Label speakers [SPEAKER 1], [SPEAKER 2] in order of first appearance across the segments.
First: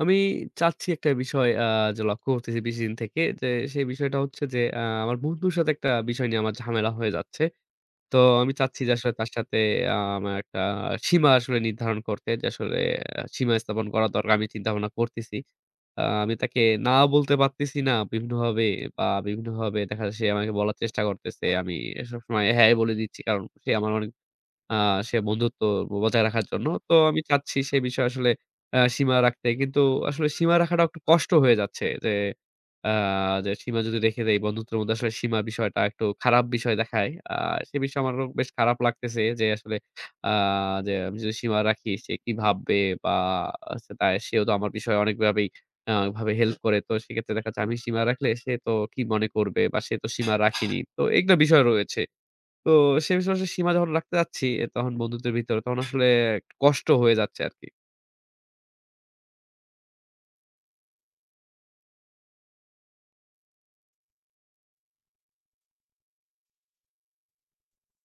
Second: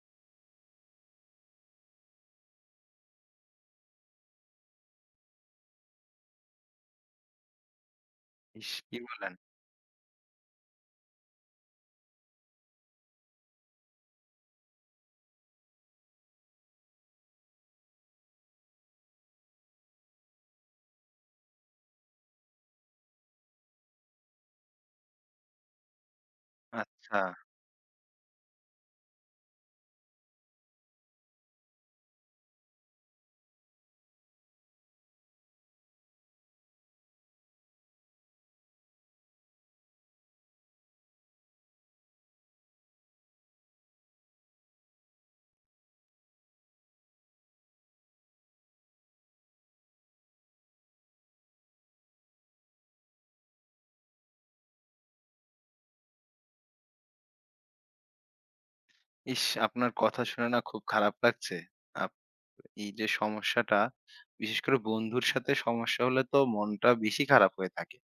[SPEAKER 1] আমি চাচ্ছি একটা বিষয় যে লক্ষ্য করতেছি বেশিদিন থেকে যে, সেই বিষয়টা হচ্ছে যে আমার বন্ধুর সাথে একটা বিষয় নিয়ে আমার ঝামেলা হয়ে যাচ্ছে। তো আমি
[SPEAKER 2] ইস!
[SPEAKER 1] চাচ্ছি যে
[SPEAKER 2] কি
[SPEAKER 1] আসলে তার
[SPEAKER 2] বলেন?
[SPEAKER 1] সাথে আমার একটা সীমা আসলে নির্ধারণ করতে যে আসলে সীমা স্থাপন করা দরকার। আমি চিন্তাভাবনা করতেছি। আমি তাকে না বলতে পারতেছি না বিভিন্নভাবে বা বিভিন্নভাবে দেখা যায় সে আমাকে বলার চেষ্টা করতেছে। আমি সবসময় হ্যাঁই বলে দিচ্ছি কারণ সে আমার অনেক আ সে বন্ধুত্ব বজায় রাখার জন্য। তো
[SPEAKER 2] আচ্ছা।
[SPEAKER 1] আমি চাচ্ছি সে বিষয়ে আসলে সীমা রাখতে। কিন্তু আসলে সীমা রাখাটাও একটু কষ্ট হয়ে যাচ্ছে যে, আ যে সীমা যদি রেখে দেই বন্ধুত্বের মধ্যে আসলে সীমা বিষয়টা একটু খারাপ বিষয় দেখায়। সে বিষয়ে আমারও বেশ খারাপ লাগতেছে যে আসলে আ যে আমি যদি সীমা রাখি সে কি ভাববে বা আচ্ছা তাই সেও তো আমার বিষয়ে অনেকভাবেই ভাবে হেল্প করে। তো সেক্ষেত্রে দেখা যাচ্ছে আমি সীমা রাখলে সে তো কি মনে করবে বা সে তো সীমা রাখিনি। তো এগুলো বিষয় রয়েছে। তো সে বিষয়ে সীমা যখন রাখতে যাচ্ছি তখন বন্ধুত্বের ভিতরে তখন আসলে একটু কষ্ট হয়ে যাচ্ছে আরকি।
[SPEAKER 2] ইস! আপনার কথা শুনে না খুব খারাপ লাগছে। আপ এই যে সমস্যাটা, বিশেষ করে বন্ধুর সাথে সমস্যা হলে তো মনটা বেশি খারাপ হয়ে থাকে।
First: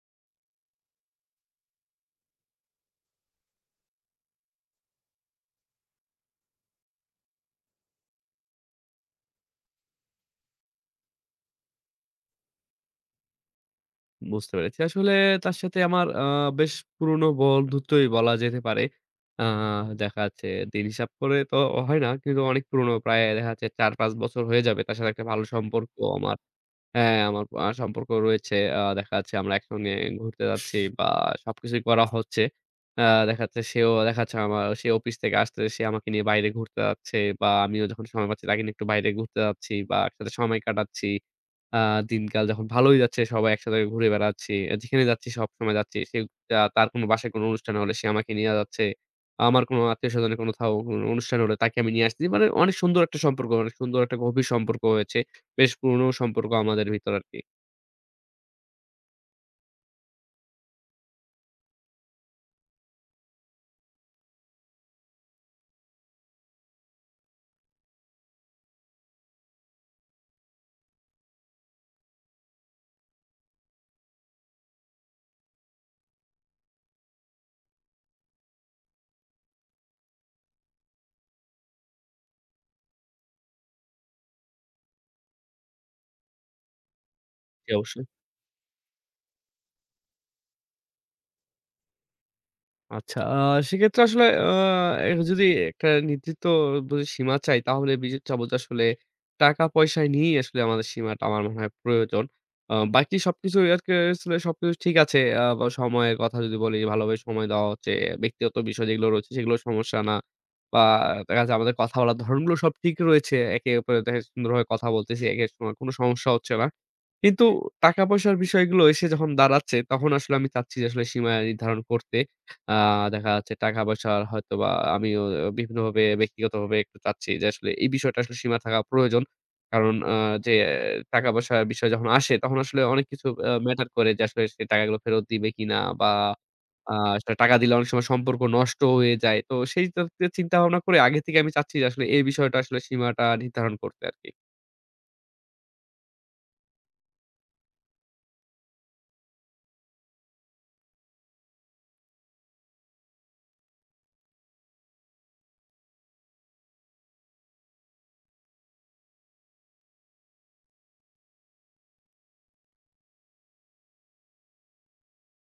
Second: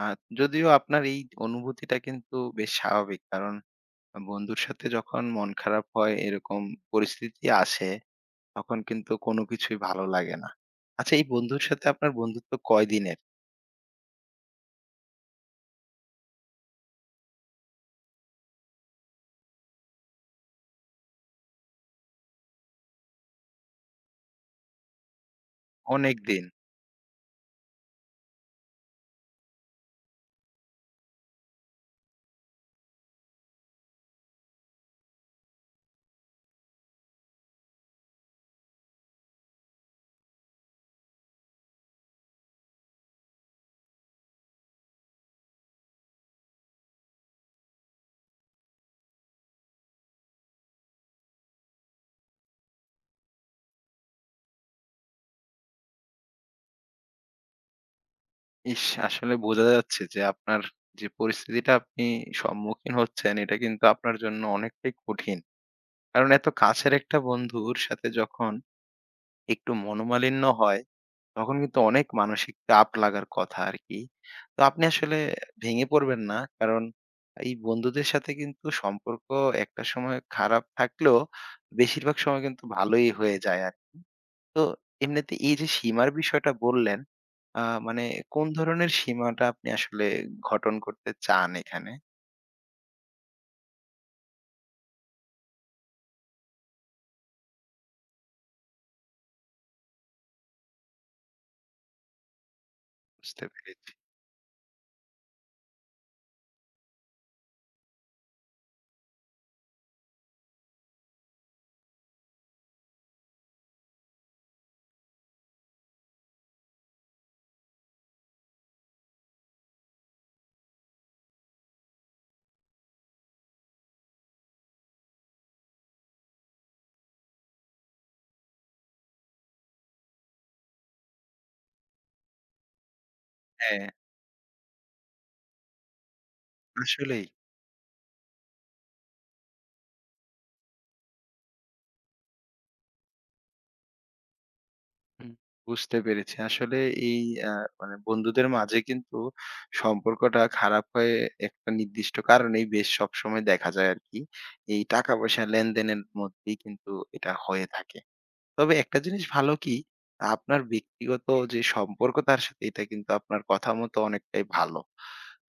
[SPEAKER 2] আ যদিও আপনার এই অনুভূতিটা কিন্তু বেশ স্বাভাবিক। কারণ বন্ধুর সাথে যখন মন খারাপ হয় এরকম পরিস্থিতি আসে, তখন কিন্তু কোনো কিছুই ভালো লাগে না। আচ্ছা এই বন্ধুর সাথে আপনার বন্ধুত্ব কয়দিনের?
[SPEAKER 1] বুঝতে পেরেছি। আসলে তার সাথে আমার বেশ পুরনো বন্ধুত্বই বলা যেতে পারে। আ দেখা যাচ্ছে দিন হিসাব করে তো হয় না। কিন্তু অনেক পুরনো প্রায় দেখা যাচ্ছে ৪-৫ বছর হয়ে যাবে। তার সাথে একটা ভালো সম্পর্ক আমার।
[SPEAKER 2] অনেকদিন।
[SPEAKER 1] হ্যাঁ, আমার সম্পর্ক রয়েছে। দেখা যাচ্ছে আমরা একসঙ্গে ঘুরতে যাচ্ছি বা সবকিছুই করা হচ্ছে। আ দেখা যাচ্ছে সেও দেখা যাচ্ছে আমার সে অফিস থেকে আসতে সে আমাকে নিয়ে বাইরে ঘুরতে যাচ্ছে বা আমিও যখন সময় পাচ্ছি তাকে নিয়ে একটু বাইরে ঘুরতে যাচ্ছি বা একসাথে সময় কাটাচ্ছি। আ দিনকাল যখন ভালোই যাচ্ছে, সবাই একসাথে ঘুরে বেড়াচ্ছি। যেখানে যাচ্ছি সবসময় যাচ্ছি। সে তার কোনো বাসায় কোনো অনুষ্ঠান হলে সে আমাকে নিয়ে যাচ্ছে। আমার কোনো আত্মীয়স্বজনের কোথাও কোনো অনুষ্ঠান হলে তাকে আমি নিয়ে আসছি। মানে অনেক সুন্দর একটা সম্পর্ক, অনেক সুন্দর একটা গভীর সম্পর্ক হয়েছে। বেশ পুরনো সম্পর্ক আমাদের ভিতর আরকি।
[SPEAKER 2] ইস! আসলে বোঝা যাচ্ছে যে আপনার যে পরিস্থিতিটা আপনি সম্মুখীন হচ্ছেন, এটা কিন্তু আপনার জন্য অনেকটাই কঠিন। কারণ এত কাছের একটা বন্ধুর সাথে যখন একটু মনোমালিন্য হয়, তখন কিন্তু অনেক মানসিক চাপ লাগার কথা আরকি। তো আপনি আসলে ভেঙে পড়বেন না। কারণ এই বন্ধুদের সাথে কিন্তু সম্পর্ক একটা সময় খারাপ থাকলেও বেশিরভাগ সময় কিন্তু ভালোই হয়ে যায় আরকি। তো এমনিতে এই যে সীমার বিষয়টা বললেন, আ
[SPEAKER 1] জি,
[SPEAKER 2] মানে
[SPEAKER 1] অবশ্যই।
[SPEAKER 2] কোন ধরনের সীমাটা আপনি আসলে গঠন করতে চান এখানে?
[SPEAKER 1] আচ্ছা, সেক্ষেত্রে আসলে এ যদি একটা নির্দিষ্ট যদি সীমা চাই তাহলে বিজে চাবো যে আসলে টাকা-পয়সা নিয়েই আসলে আমাদের সীমাটা আমার মনে হয় প্রয়োজন। বাকি
[SPEAKER 2] বুঝতে
[SPEAKER 1] সবকিছু আজকে
[SPEAKER 2] পেরেছি।
[SPEAKER 1] আসলে সবকিছু ঠিক আছে। বা সময়ের কথা যদি বলি ভালোভাবে সময় দেওয়া হচ্ছে। ব্যক্তিগত বিষয় যেগুলো রয়েছে সেগুলো সমস্যা না। বা দেখা যাচ্ছে আমাদের কথা বলার ধরনগুলো সব ঠিক রয়েছে। একে অপরের দেখা যাচ্ছে সুন্দরভাবে কথা বলতেছি। একের সময় কোনো সমস্যা হচ্ছে না। কিন্তু টাকা পয়সার বিষয়গুলো এসে যখন দাঁড়াচ্ছে, তখন আসলে আমি চাচ্ছি যে আসলে সীমা নির্ধারণ করতে। আ দেখা যাচ্ছে টাকা পয়সার হয়তোবা আমিও বিভিন্নভাবে ব্যক্তিগতভাবে একটু চাচ্ছি যে আসলে এই বিষয়টা আসলে সীমা থাকা প্রয়োজন। কারণ যে টাকা পয়সার বিষয় যখন আসে তখন আসলে অনেক কিছু
[SPEAKER 2] হ্যাঁ,
[SPEAKER 1] ম্যাটার করে যে আসলে সে টাকাগুলো ফেরত দিবে কিনা বা আ
[SPEAKER 2] আসলেই।
[SPEAKER 1] আসলে টাকা দিলে অনেক সময় সম্পর্ক নষ্ট হয়ে যায়। তো সেই চিন্তা ভাবনা করে আগে থেকে আমি চাচ্ছি যে আসলে এই বিষয়টা আসলে সীমাটা নির্ধারণ করতে আরকি।
[SPEAKER 2] হুম। বুঝতে পেরেছি। আসলে এই আ মানে বন্ধুদের মাঝে কিন্তু সম্পর্কটা খারাপ হয়ে একটা নির্দিষ্ট কারণেই বেশ সবসময় দেখা যায় আরকি। এই টাকা-পয়সা লেনদেনের মধ্যেই কিন্তু এটা হয়ে থাকে। তবে একটা জিনিস ভালো কি, আপনার ব্যক্তিগত যে সম্পর্ক তার সাথে এটা কিন্তু আপনার কথা মতো অনেকটাই ভালো।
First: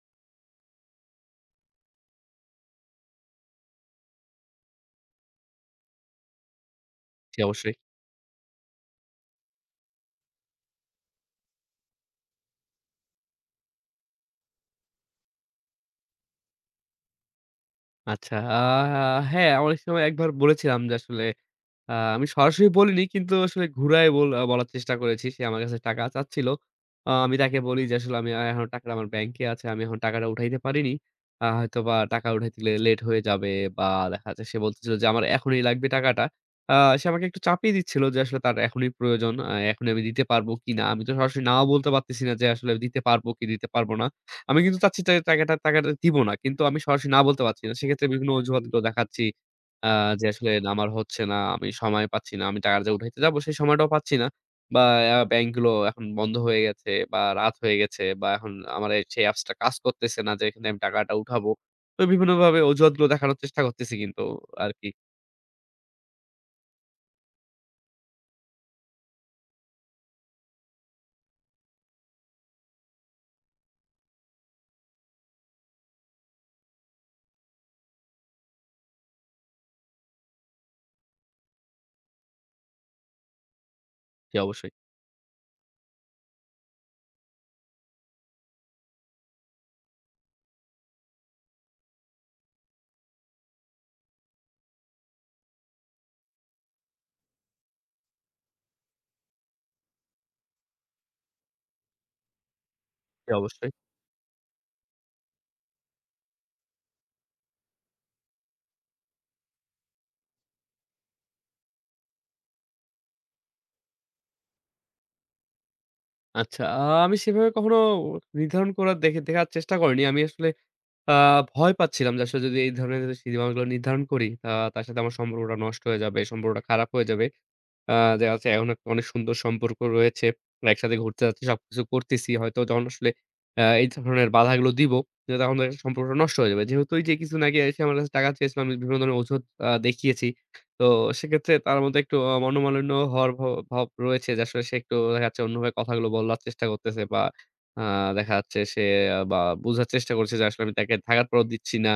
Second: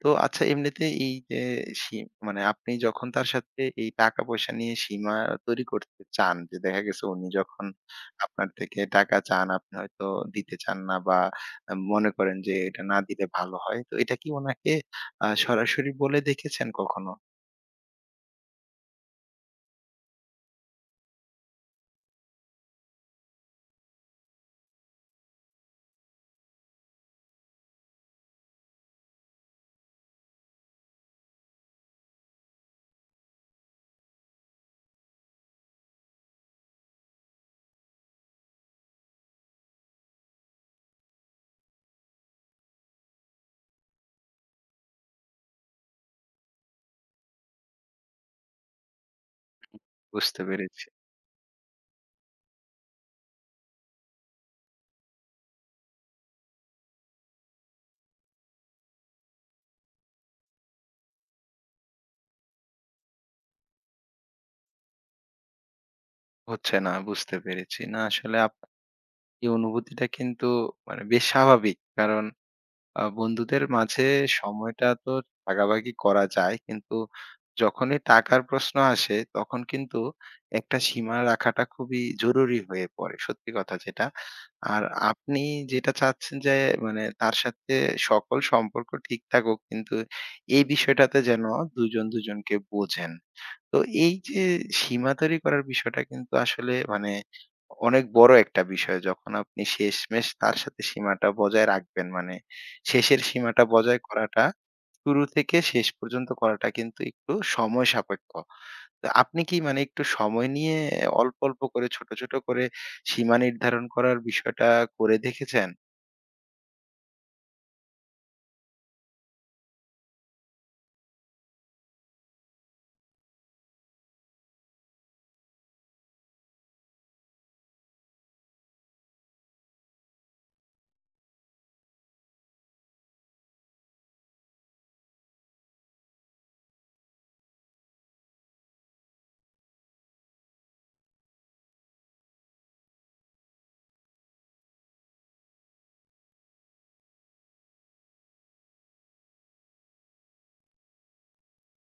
[SPEAKER 2] তো আচ্ছা এমনিতে এই যে সি মানে আপনি যখন তার সাথে এই টাকা-পয়সা নিয়ে সীমা তৈরি করতে চান, যে দেখা গেছে উনি
[SPEAKER 1] জি,
[SPEAKER 2] যখন
[SPEAKER 1] অবশ্যই।
[SPEAKER 2] আপনার থেকে টাকা চান, আপনি হয়তো দিতে চান না বা মনে করেন যে এটা না দিলে ভালো হয়। তো এটা কি উনাকে সরাসরি বলে দেখেছেন কখনো?
[SPEAKER 1] আচ্ছা। হ্যাঁ, অনেক সময় একবার বলেছিলাম যে আসলে, আমি সরাসরি বলিনি কিন্তু আসলে ঘুরায় বল আ বলার চেষ্টা করেছি। সে আমার কাছে টাকা চাচ্ছিল। আমি তাকে বলি যে, "আসলে আমি এখন টাকাটা আমার ব্যাংকে আছে। আমি এখন টাকাটা উঠাইতে পারিনি। হয়তোবা টাকা উঠাইতে গেলে লেট হয়ে যাবে" বা দেখা যাচ্ছে সে বলতেছিল যে, "আমার এখনই লাগবে টাকাটা।" আ সে আমাকে একটু চাপিয়ে দিচ্ছিল যে, আসলে তার এখনই প্রয়োজন। এখনই আমি দিতে পারবো কিনা। আমি তো সরাসরি নাও বলতে পারতেছি না যে, আসলে দিতে পারবো কি দিতে পারবো না। আমি কিন্তু চাচ্ছি টা টাকাটা টাকাটা দিব না। কিন্তু আমি সরাসরি না বলতে পারছি না। সেক্ষেত্রে বিভিন্ন অজুহাতগুলো দেখাচ্ছি। আ যে
[SPEAKER 2] বুঝতে
[SPEAKER 1] আসলে
[SPEAKER 2] পেরেছি।
[SPEAKER 1] আমার হচ্ছে না, আমি সময় পাচ্ছি না। আমি টাকাটা যে উঠাইতে যাবো সেই সময়টাও পাচ্ছি না। বা ব্যাংকগুলো এখন বন্ধ হয়ে গেছে বা রাত হয়ে গেছে বা এখন আমার এই সেই অ্যাপসটা কাজ করতেছে না যে এখানে আমি টাকাটা উঠাবো। তো বিভিন্নভাবে অজুহাতগুলো দেখানোর চেষ্টা করতেছি কিন্তু আরকি।
[SPEAKER 2] হচ্ছে না, বুঝতে পেরেছি। না আসলে এই অনুভূতিটা কিন্তু মানে বেশ স্বাভাবিক। কারণ বন্ধুদের মাঝে সময়টা তো ভাগাভাগি করা যায়। কিন্তু যখনই টাকার প্রশ্ন আসে তখন কিন্তু একটা সীমা রাখাটা খুবই জরুরি হয়ে পড়ে। সত্যি কথা যেটা।
[SPEAKER 1] জি অবশ্যই,
[SPEAKER 2] আর আপনি যেটা চাচ্ছেন যে মানে তার সাথে সকল সম্পর্ক ঠিক থাকুক। কিন্তু এই বিষয়টাতে যেন ২ জন ২ জনকে বোঝেন। তো এই যে সীমা তৈরি করার বিষয়টা কিন্তু আসলে মানে অনেক বড় একটা বিষয় যখন আপনি শেষমেশ তার সাথে সীমাটা বজায় রাখবেন মানে শেষের
[SPEAKER 1] জি
[SPEAKER 2] সীমাটা
[SPEAKER 1] অবশ্যই।
[SPEAKER 2] বজায় করাটা শুরু থেকে শেষ পর্যন্ত করাটা কিন্তু একটু সময় সাপেক্ষ। তো আপনি কি মানে একটু সময় নিয়ে অল্প অল্প করে ছোট ছোট করে সীমা নির্ধারণ করার বিষয়টা করে দেখেছেন?
[SPEAKER 1] আচ্ছা আমি সেভাবে কখনো নির্ধারণ করার দেখার চেষ্টা করিনি। আমি আসলে আ ভয় পাচ্ছিলাম যে আসলে যদি এই ধরনের যদি সীমাগুলো নির্ধারণ করি তার সাথে আমার সম্পর্কটা নষ্ট হয়ে যাবে, সম্পর্কটা খারাপ হয়ে যাবে। আ দেখা যাচ্ছে এখন একটা অনেক সুন্দর সম্পর্ক রয়েছে। একসাথে ঘুরতে যাচ্ছি, সবকিছু করতেছি। হয়তো যখন আসলে এই ধরনের বাধাগুলো দিব, যে তখন দেখা যাচ্ছে সম্পর্কটা নষ্ট হয়ে যাবে। যেহেতু এই যে কিছুদিন আগে এসে আমার কাছে টাকা চেয়েছিল, আমি বিভিন্ন ধরনের অজুহাত দেখিয়েছি। তো সেক্ষেত্রে তার মধ্যে একটু মনোমালিন্য হওয়ার ভাব রয়েছে যে আসলে সে একটু দেখা যাচ্ছে অন্যভাবে কথাগুলো বলার চেষ্টা করতেছে বা আ দেখা যাচ্ছে সে বা বোঝার চেষ্টা করছে যে আসলে আমি তাকে থাকার পরও দিচ্ছি না।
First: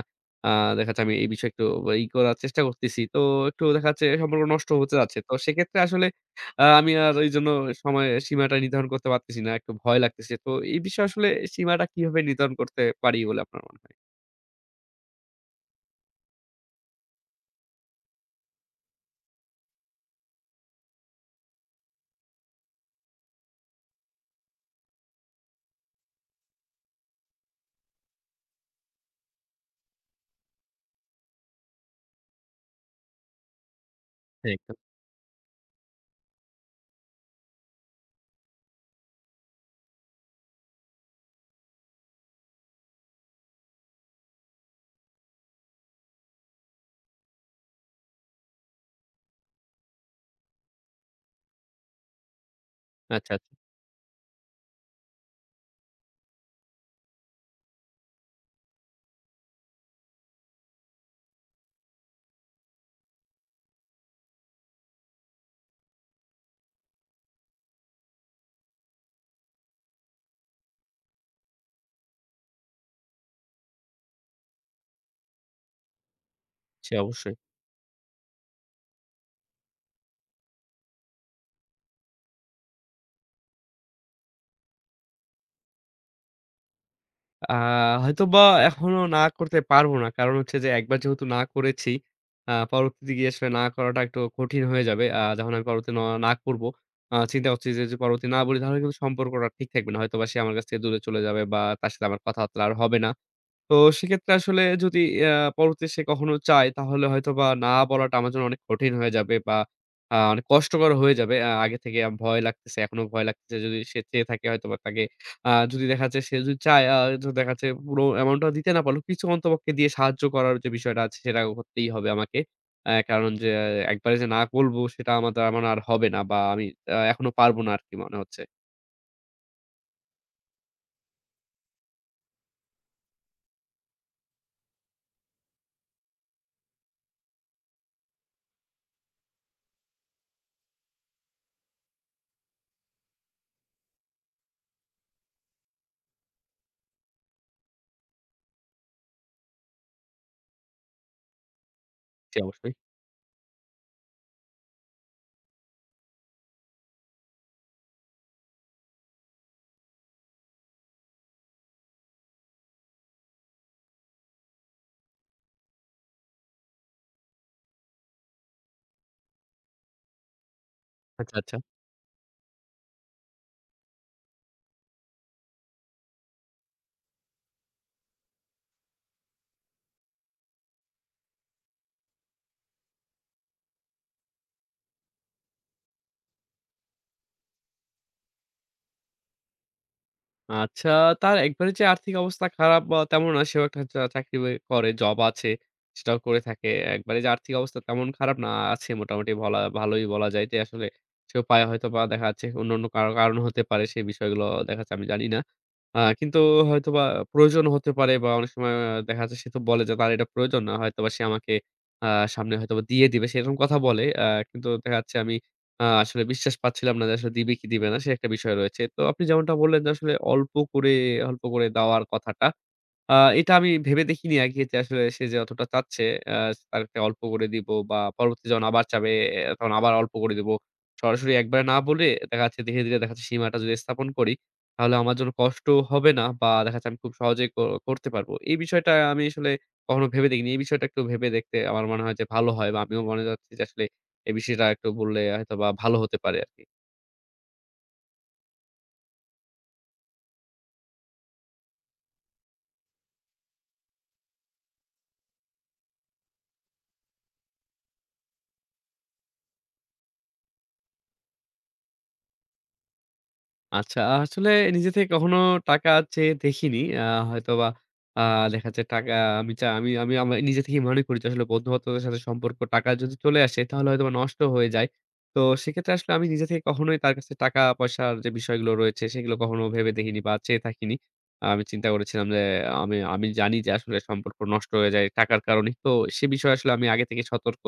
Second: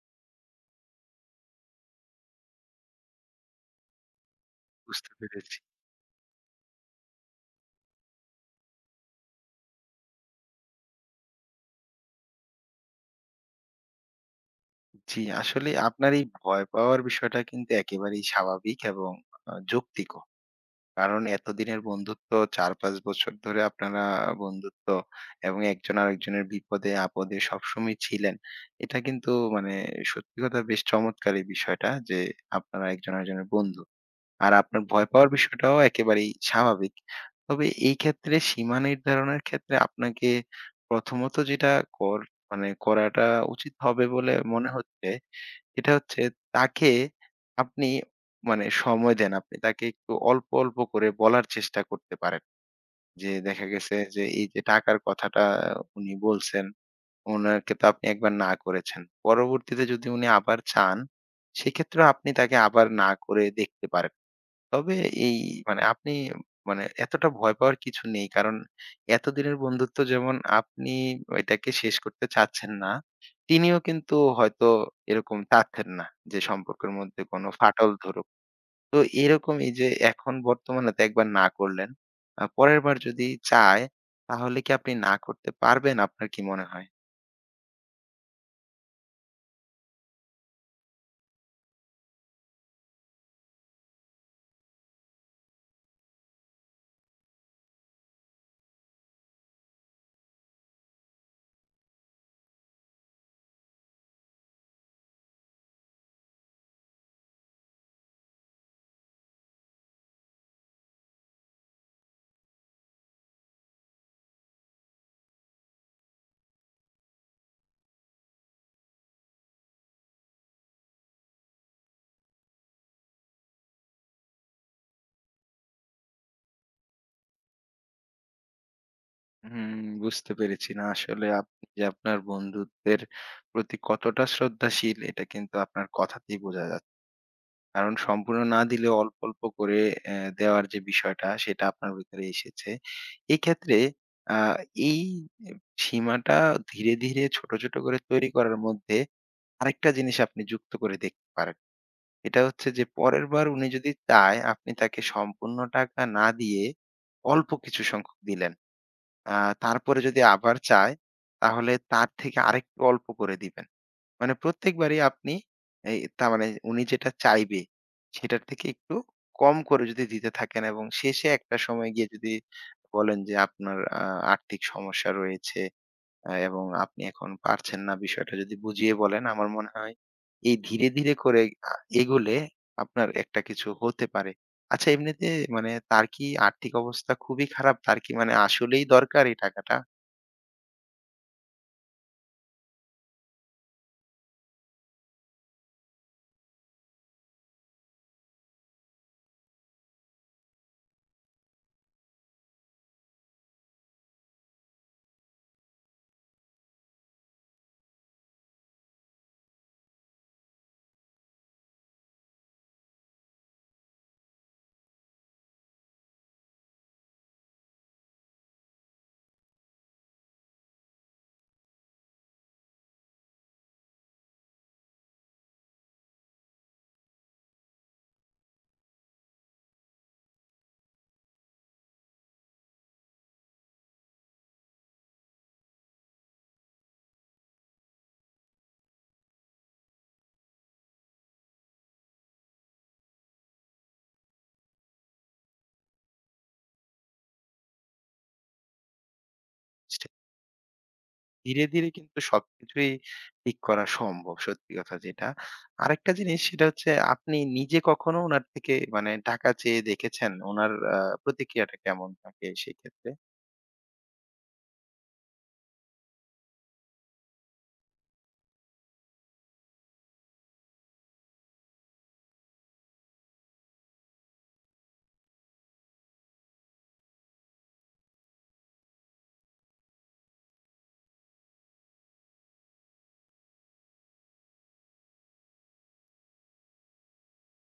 [SPEAKER 1] আ দেখা যাচ্ছে আমি এই বিষয়ে একটু ই করার চেষ্টা করতেছি। তো একটু দেখা যাচ্ছে সম্পর্ক নষ্ট হতে
[SPEAKER 2] বুঝতে
[SPEAKER 1] যাচ্ছে। তো
[SPEAKER 2] পেরেছি।
[SPEAKER 1] সেক্ষেত্রে আসলে আমি আর ঐজন্য সময়ের সীমাটা নির্ধারণ করতে পারতেছি না। একটু ভয় লাগতেছে। তো এই বিষয়ে আসলে সীমাটা কিভাবে নির্ধারণ করতে পারি বলে আপনার মনে হয়?
[SPEAKER 2] জি, আসলে আপনার এই ভয় পাওয়ার বিষয়টা কিন্তু একেবারেই স্বাভাবিক এবং যৌক্তিক। কারণ এতদিনের বন্ধুত্ব ৪-৫ বছর ধরে আপনারা বন্ধুত্ব এবং একজন আরেকজনের বিপদে আপদে সবসময় ছিলেন। এটা কিন্তু মানে সত্যি কথা বেশ চমৎকার এই বিষয়টা যে আপনারা একজন আরেকজনের বন্ধু। আর
[SPEAKER 1] একদম।
[SPEAKER 2] আপনার ভয় পাওয়ার বিষয়টাও একেবারেই স্বাভাবিক। তবে এই ক্ষেত্রে সীমা নির্ধারণের ক্ষেত্রে আপনাকে প্রথমত যেটা কর মানে করাটা উচিত হবে বলে মনে হচ্ছে এটা হচ্ছে তাকে আপনি মানে সময় দেন। আপনি তাকে একটু অল্প, অল্প করে বলার চেষ্টা করতে পারেন। যে
[SPEAKER 1] আচ্ছা, আচ্ছা।
[SPEAKER 2] দেখা গেছে যে এই যে টাকার কথাটা উনি বলছেন, উনাকে তো আপনি একবার না করেছেন। পরবর্তীতে যদি উনি আবার চান, সেক্ষেত্রেও আপনি তাকে আবার না করে দেখতে পারেন। তবে এই মানে আপনি মানে এতটা ভয় পাওয়ার কিছু নেই। কারণ এতদিনের বন্ধুত্ব যেমন আপনি এটাকে শেষ করতে চাচ্ছেন না, তিনিও কিন্তু হয়তো এরকম চাচ্ছেন না যে সম্পর্কের
[SPEAKER 1] জি,
[SPEAKER 2] মধ্যে
[SPEAKER 1] অবশ্যই।
[SPEAKER 2] কোনো ফাটল ধরুক। তো এরকম এই যে এখন বর্তমানে তো একবার না করলেন। পরের বার যদি চায় তাহলে কি আপনি না করতে পারবেন? আপনার কি মনে হয়?
[SPEAKER 1] আ হয়তোবা এখনো না করতে পারবো না। কারণ হচ্ছে যে একবার যেহেতু না করেছি, পরবর্তীতে গিয়ে আসলে না করাটা একটু কঠিন হয়ে যাবে। যখন আমি পরবর্তীতে না করবো, চিন্তা করছি যে যদি পরবর্তী না বলি তাহলে কিন্তু সম্পর্কটা ঠিক থাকবে না। হয়তোবা সে আমার কাছ থেকে দূরে চলে যাবে বা তার সাথে আমার কথাবার্তা আর হবে না। তো সেক্ষেত্রে আসলে যদি আ পরবর্তীতে সে কখনো চায়, তাহলে হয়তোবা না বলাটা আমার জন্য অনেক কঠিন হয়ে যাবে বা অনেক কষ্টকর হয়ে যাবে। আগে থেকে ভয় লাগতেছে, এখনো ভয় লাগতেছে। যদি সে চেয়ে থাকে হয়তোবা তাকে যদি দেখা যাচ্ছে সে যদি চায় যদি দেখা যাচ্ছে পুরো অ্যামাউন্টটা দিতে না পারলেও কিছু অন্তপক্ষে দিয়ে সাহায্য করার যে বিষয়টা আছে সেটা করতেই হবে আমাকে। কারণ যে একবারে যে না বলব সেটা আমার দ্বারা আমার আর হবে না বা আমি এখনো পারব না আরকি মনে হচ্ছে।
[SPEAKER 2] হুম, বুঝতে পেরেছি। না আসলে আপনি যে আপনার বন্ধুত্বের প্রতি কতটা শ্রদ্ধাশীল এটা কিন্তু আপনার কথাতেই বোঝা যাচ্ছে। কারণ সম্পূর্ণ না দিলেও অল্প, অল্প করে দেওয়ার যে বিষয়টা সেটা আপনার ভেতরে এসেছে। এক্ষেত্রে আ এই এ সীমাটা ধীরে, ধীরে ছোট, ছোট করে তৈরি করার মধ্যে আরেকটা জিনিস আপনি যুক্ত করে দেখতে পারেন।
[SPEAKER 1] জি,
[SPEAKER 2] এটা হচ্ছে
[SPEAKER 1] অবশ্যই।
[SPEAKER 2] যে পরের বার উনি যদি চায় আপনি তাকে সম্পূর্ণ টাকা না দিয়ে অল্প কিছু সংখ্যক দিলেন। আ তারপরে যদি আবার চায়, তাহলে তার থেকে আরেকটু অল্প করে দিবেন। মানে প্রত্যেকবারই আপনি এই তার মানে উনি যেটা চাইবে, সেটার থেকে একটু কম করে যদি দিতে থাকেন এবং শেষে
[SPEAKER 1] আচ্ছা, আচ্ছা।
[SPEAKER 2] একটা সময় গিয়ে যদি বলেন যে আপনার আর্থিক সমস্যা রয়েছে এবং আপনি এখন পারছেন না বিষয়টা যদি বুঝিয়ে বলেন, আমার মনে হয় এই ধীরে, ধীরে করে আ এগোলে আপনার একটা কিছু হতে পারে। আচ্ছা এমনিতে মানে তার কি আর্থিক অবস্থা খুবই খারাপ? তার কি মানে আসলেই দরকার এই টাকাটা?
[SPEAKER 1] আচ্ছা, তার একবারে যে আর্থিক অবস্থা খারাপ বা তেমন না। সেও একটা চাকরি বাকরি করে, জব আছে। সেটাও করে থাকে। একবারে যে আর্থিক অবস্থা তেমন খারাপ না। আছে মোটামুটি বলা ভালোই বলা যায় যে আসলে সেও পায় হয়তোবা দেখা যাচ্ছে অন্যান্য কারো কারণ হতে পারে। সেই বিষয়গুলো দেখা যাচ্ছে আমি জানি না। কিন্তু হয়তোবা প্রয়োজন হতে পারে বা অনেক সময় দেখা যাচ্ছে সে তো বলে যে, "তার এটা প্রয়োজন না। হয়তোবা সে আমাকে আ সামনে হয়তোবা দিয়ে দিবে।" সেরকম কথা বলে। কিন্তু দেখা যাচ্ছে আমি আসলে বিশ্বাস পাচ্ছিলাম না যে আসলে দিবে কি দিবে না সে একটা বিষয় রয়েছে। তো আপনি যেমনটা বললেন যে আসলে অল্প করে, অল্প করে দেওয়ার কথাটা। আ এটা আমি ভেবে দেখিনি আগে যে আসলে সে যে অতটা চাচ্ছে আ তাকে অল্প করে দিব বা পরবর্তীতে যখন আবার চাবে তখন আবার অল্প করে দিব। সরাসরি একবারে না বলে দেখা যাচ্ছে ধীরে, ধীরে দেখা যাচ্ছে সীমাটা যদি স্থাপন করি, তাহলে আমার জন্য কষ্টও হবে না বা দেখা যাচ্ছে আমি খুব সহজেই করতে পারবো। এই বিষয়টা আমি আসলে কখনো ভেবে দেখিনি। এই বিষয়টা একটু ভেবে দেখতে আমার মনে হয় যে ভালো হয় বা আমিও মনে চাচ্ছি যে আসলে এই বিষয়টা একটু বললে হয়তোবা ভালো হতে পারে আরকি।
[SPEAKER 2] সেটা ধীরে, ধীরে কিন্তু সবকিছুই ঠিক করা সম্ভব, সত্যি কথা যেটা। আরেকটা জিনিস সেটা হচ্ছে আপনি নিজে কখনো উনার থেকে মানে টাকা চেয়ে দেখেছেন? উনার প্রতিক্রিয়াটা কেমন থাকে সেক্ষেত্রে?
[SPEAKER 1] আচ্ছা, আসলে নিজে থেকে কখনো টাকা চেয়ে দেখিনি। হয়তোবা আ দেখা যাচ্ছে আমি চা আমি আমি আমার নিজে থেকেই মনে করি যে আসলে বন্ধু-বান্ধবদের সাথে সম্পর্ক টাকা যদি চলে আসে তাহলে হয়তোবা নষ্ট হয়ে যায়। তো সেক্ষেত্রে আসলে আমি নিজে থেকে কখনোই তার কাছে টাকা-পয়সার যে বিষয়গুলো রয়েছে সেগুলো কখনো ভেবে দেখিনি বা চেয়ে থাকিনি। আমি চিন্তা করেছিলাম যে আমি আমি জানি যে আসলে সম্পর্ক নষ্ট হয়ে যায় টাকার কারণে। তো সে বিষয়ে আসলে আমি আগে থেকে সতর্ক।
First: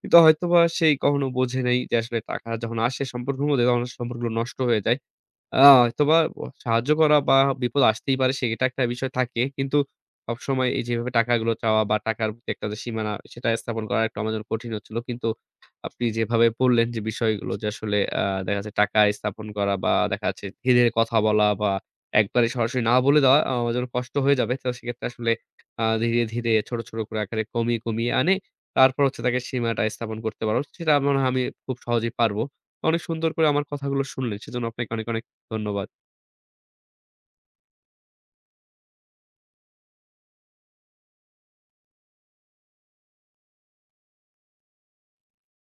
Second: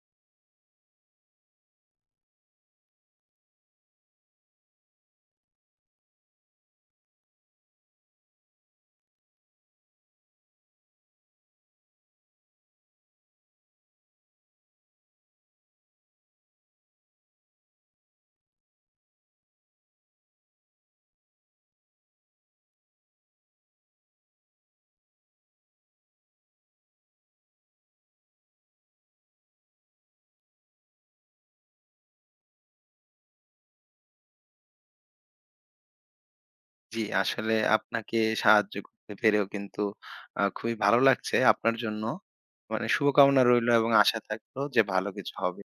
[SPEAKER 1] কিন্তু হয়তোবা সেই কখনো বোঝে নাই যে আসলে টাকা যখন আসে সম্পর্কের মধ্যে তখন সম্পর্কগুলো নষ্ট হয়ে যায়। হয়তোবা সাহায্য করা বা বিপদ আসতেই পারে সেটা একটা বিষয় থাকে। কিন্তু সবসময় এই যেভাবে টাকাগুলো চাওয়া বা টাকার প্রতি একটা যে সীমানা সেটা স্থাপন করা একটু আমার জন্য কঠিন হচ্ছিল। কিন্তু আপনি যেভাবে বললেন যে বিষয়গুলো যে আসলে দেখা যাচ্ছে টাকা স্থাপন করা বা দেখা যাচ্ছে ধীরে, ধীরে কথা বলা বা একবারে সরাসরি না বলে দেওয়া আমার জন্য কষ্ট হয়ে যাবে। তো সেক্ষেত্রে আসলে ধীরে, ধীরে ছোট, ছোট করে আকারে কমিয়ে, কমিয়ে আনে। তারপর হচ্ছে তাকে সীমাটা স্থাপন করতে পারব। সেটা মনে হয় আমি খুব সহজেই পারব। অনেক সুন্দর করে আমার কথাগুলো শুনলেন। সেজন্য আপনাকে অনেক, অনেক ধন্যবাদ।
[SPEAKER 2] জি, আসলে আপনাকে সাহায্য করতে পেরেও কিন্তু খুবই ভালো লাগছে আপনার জন্য। মানে শুভকামনা রইলো এবং আশা থাকলো যে ভালো কিছু হবে।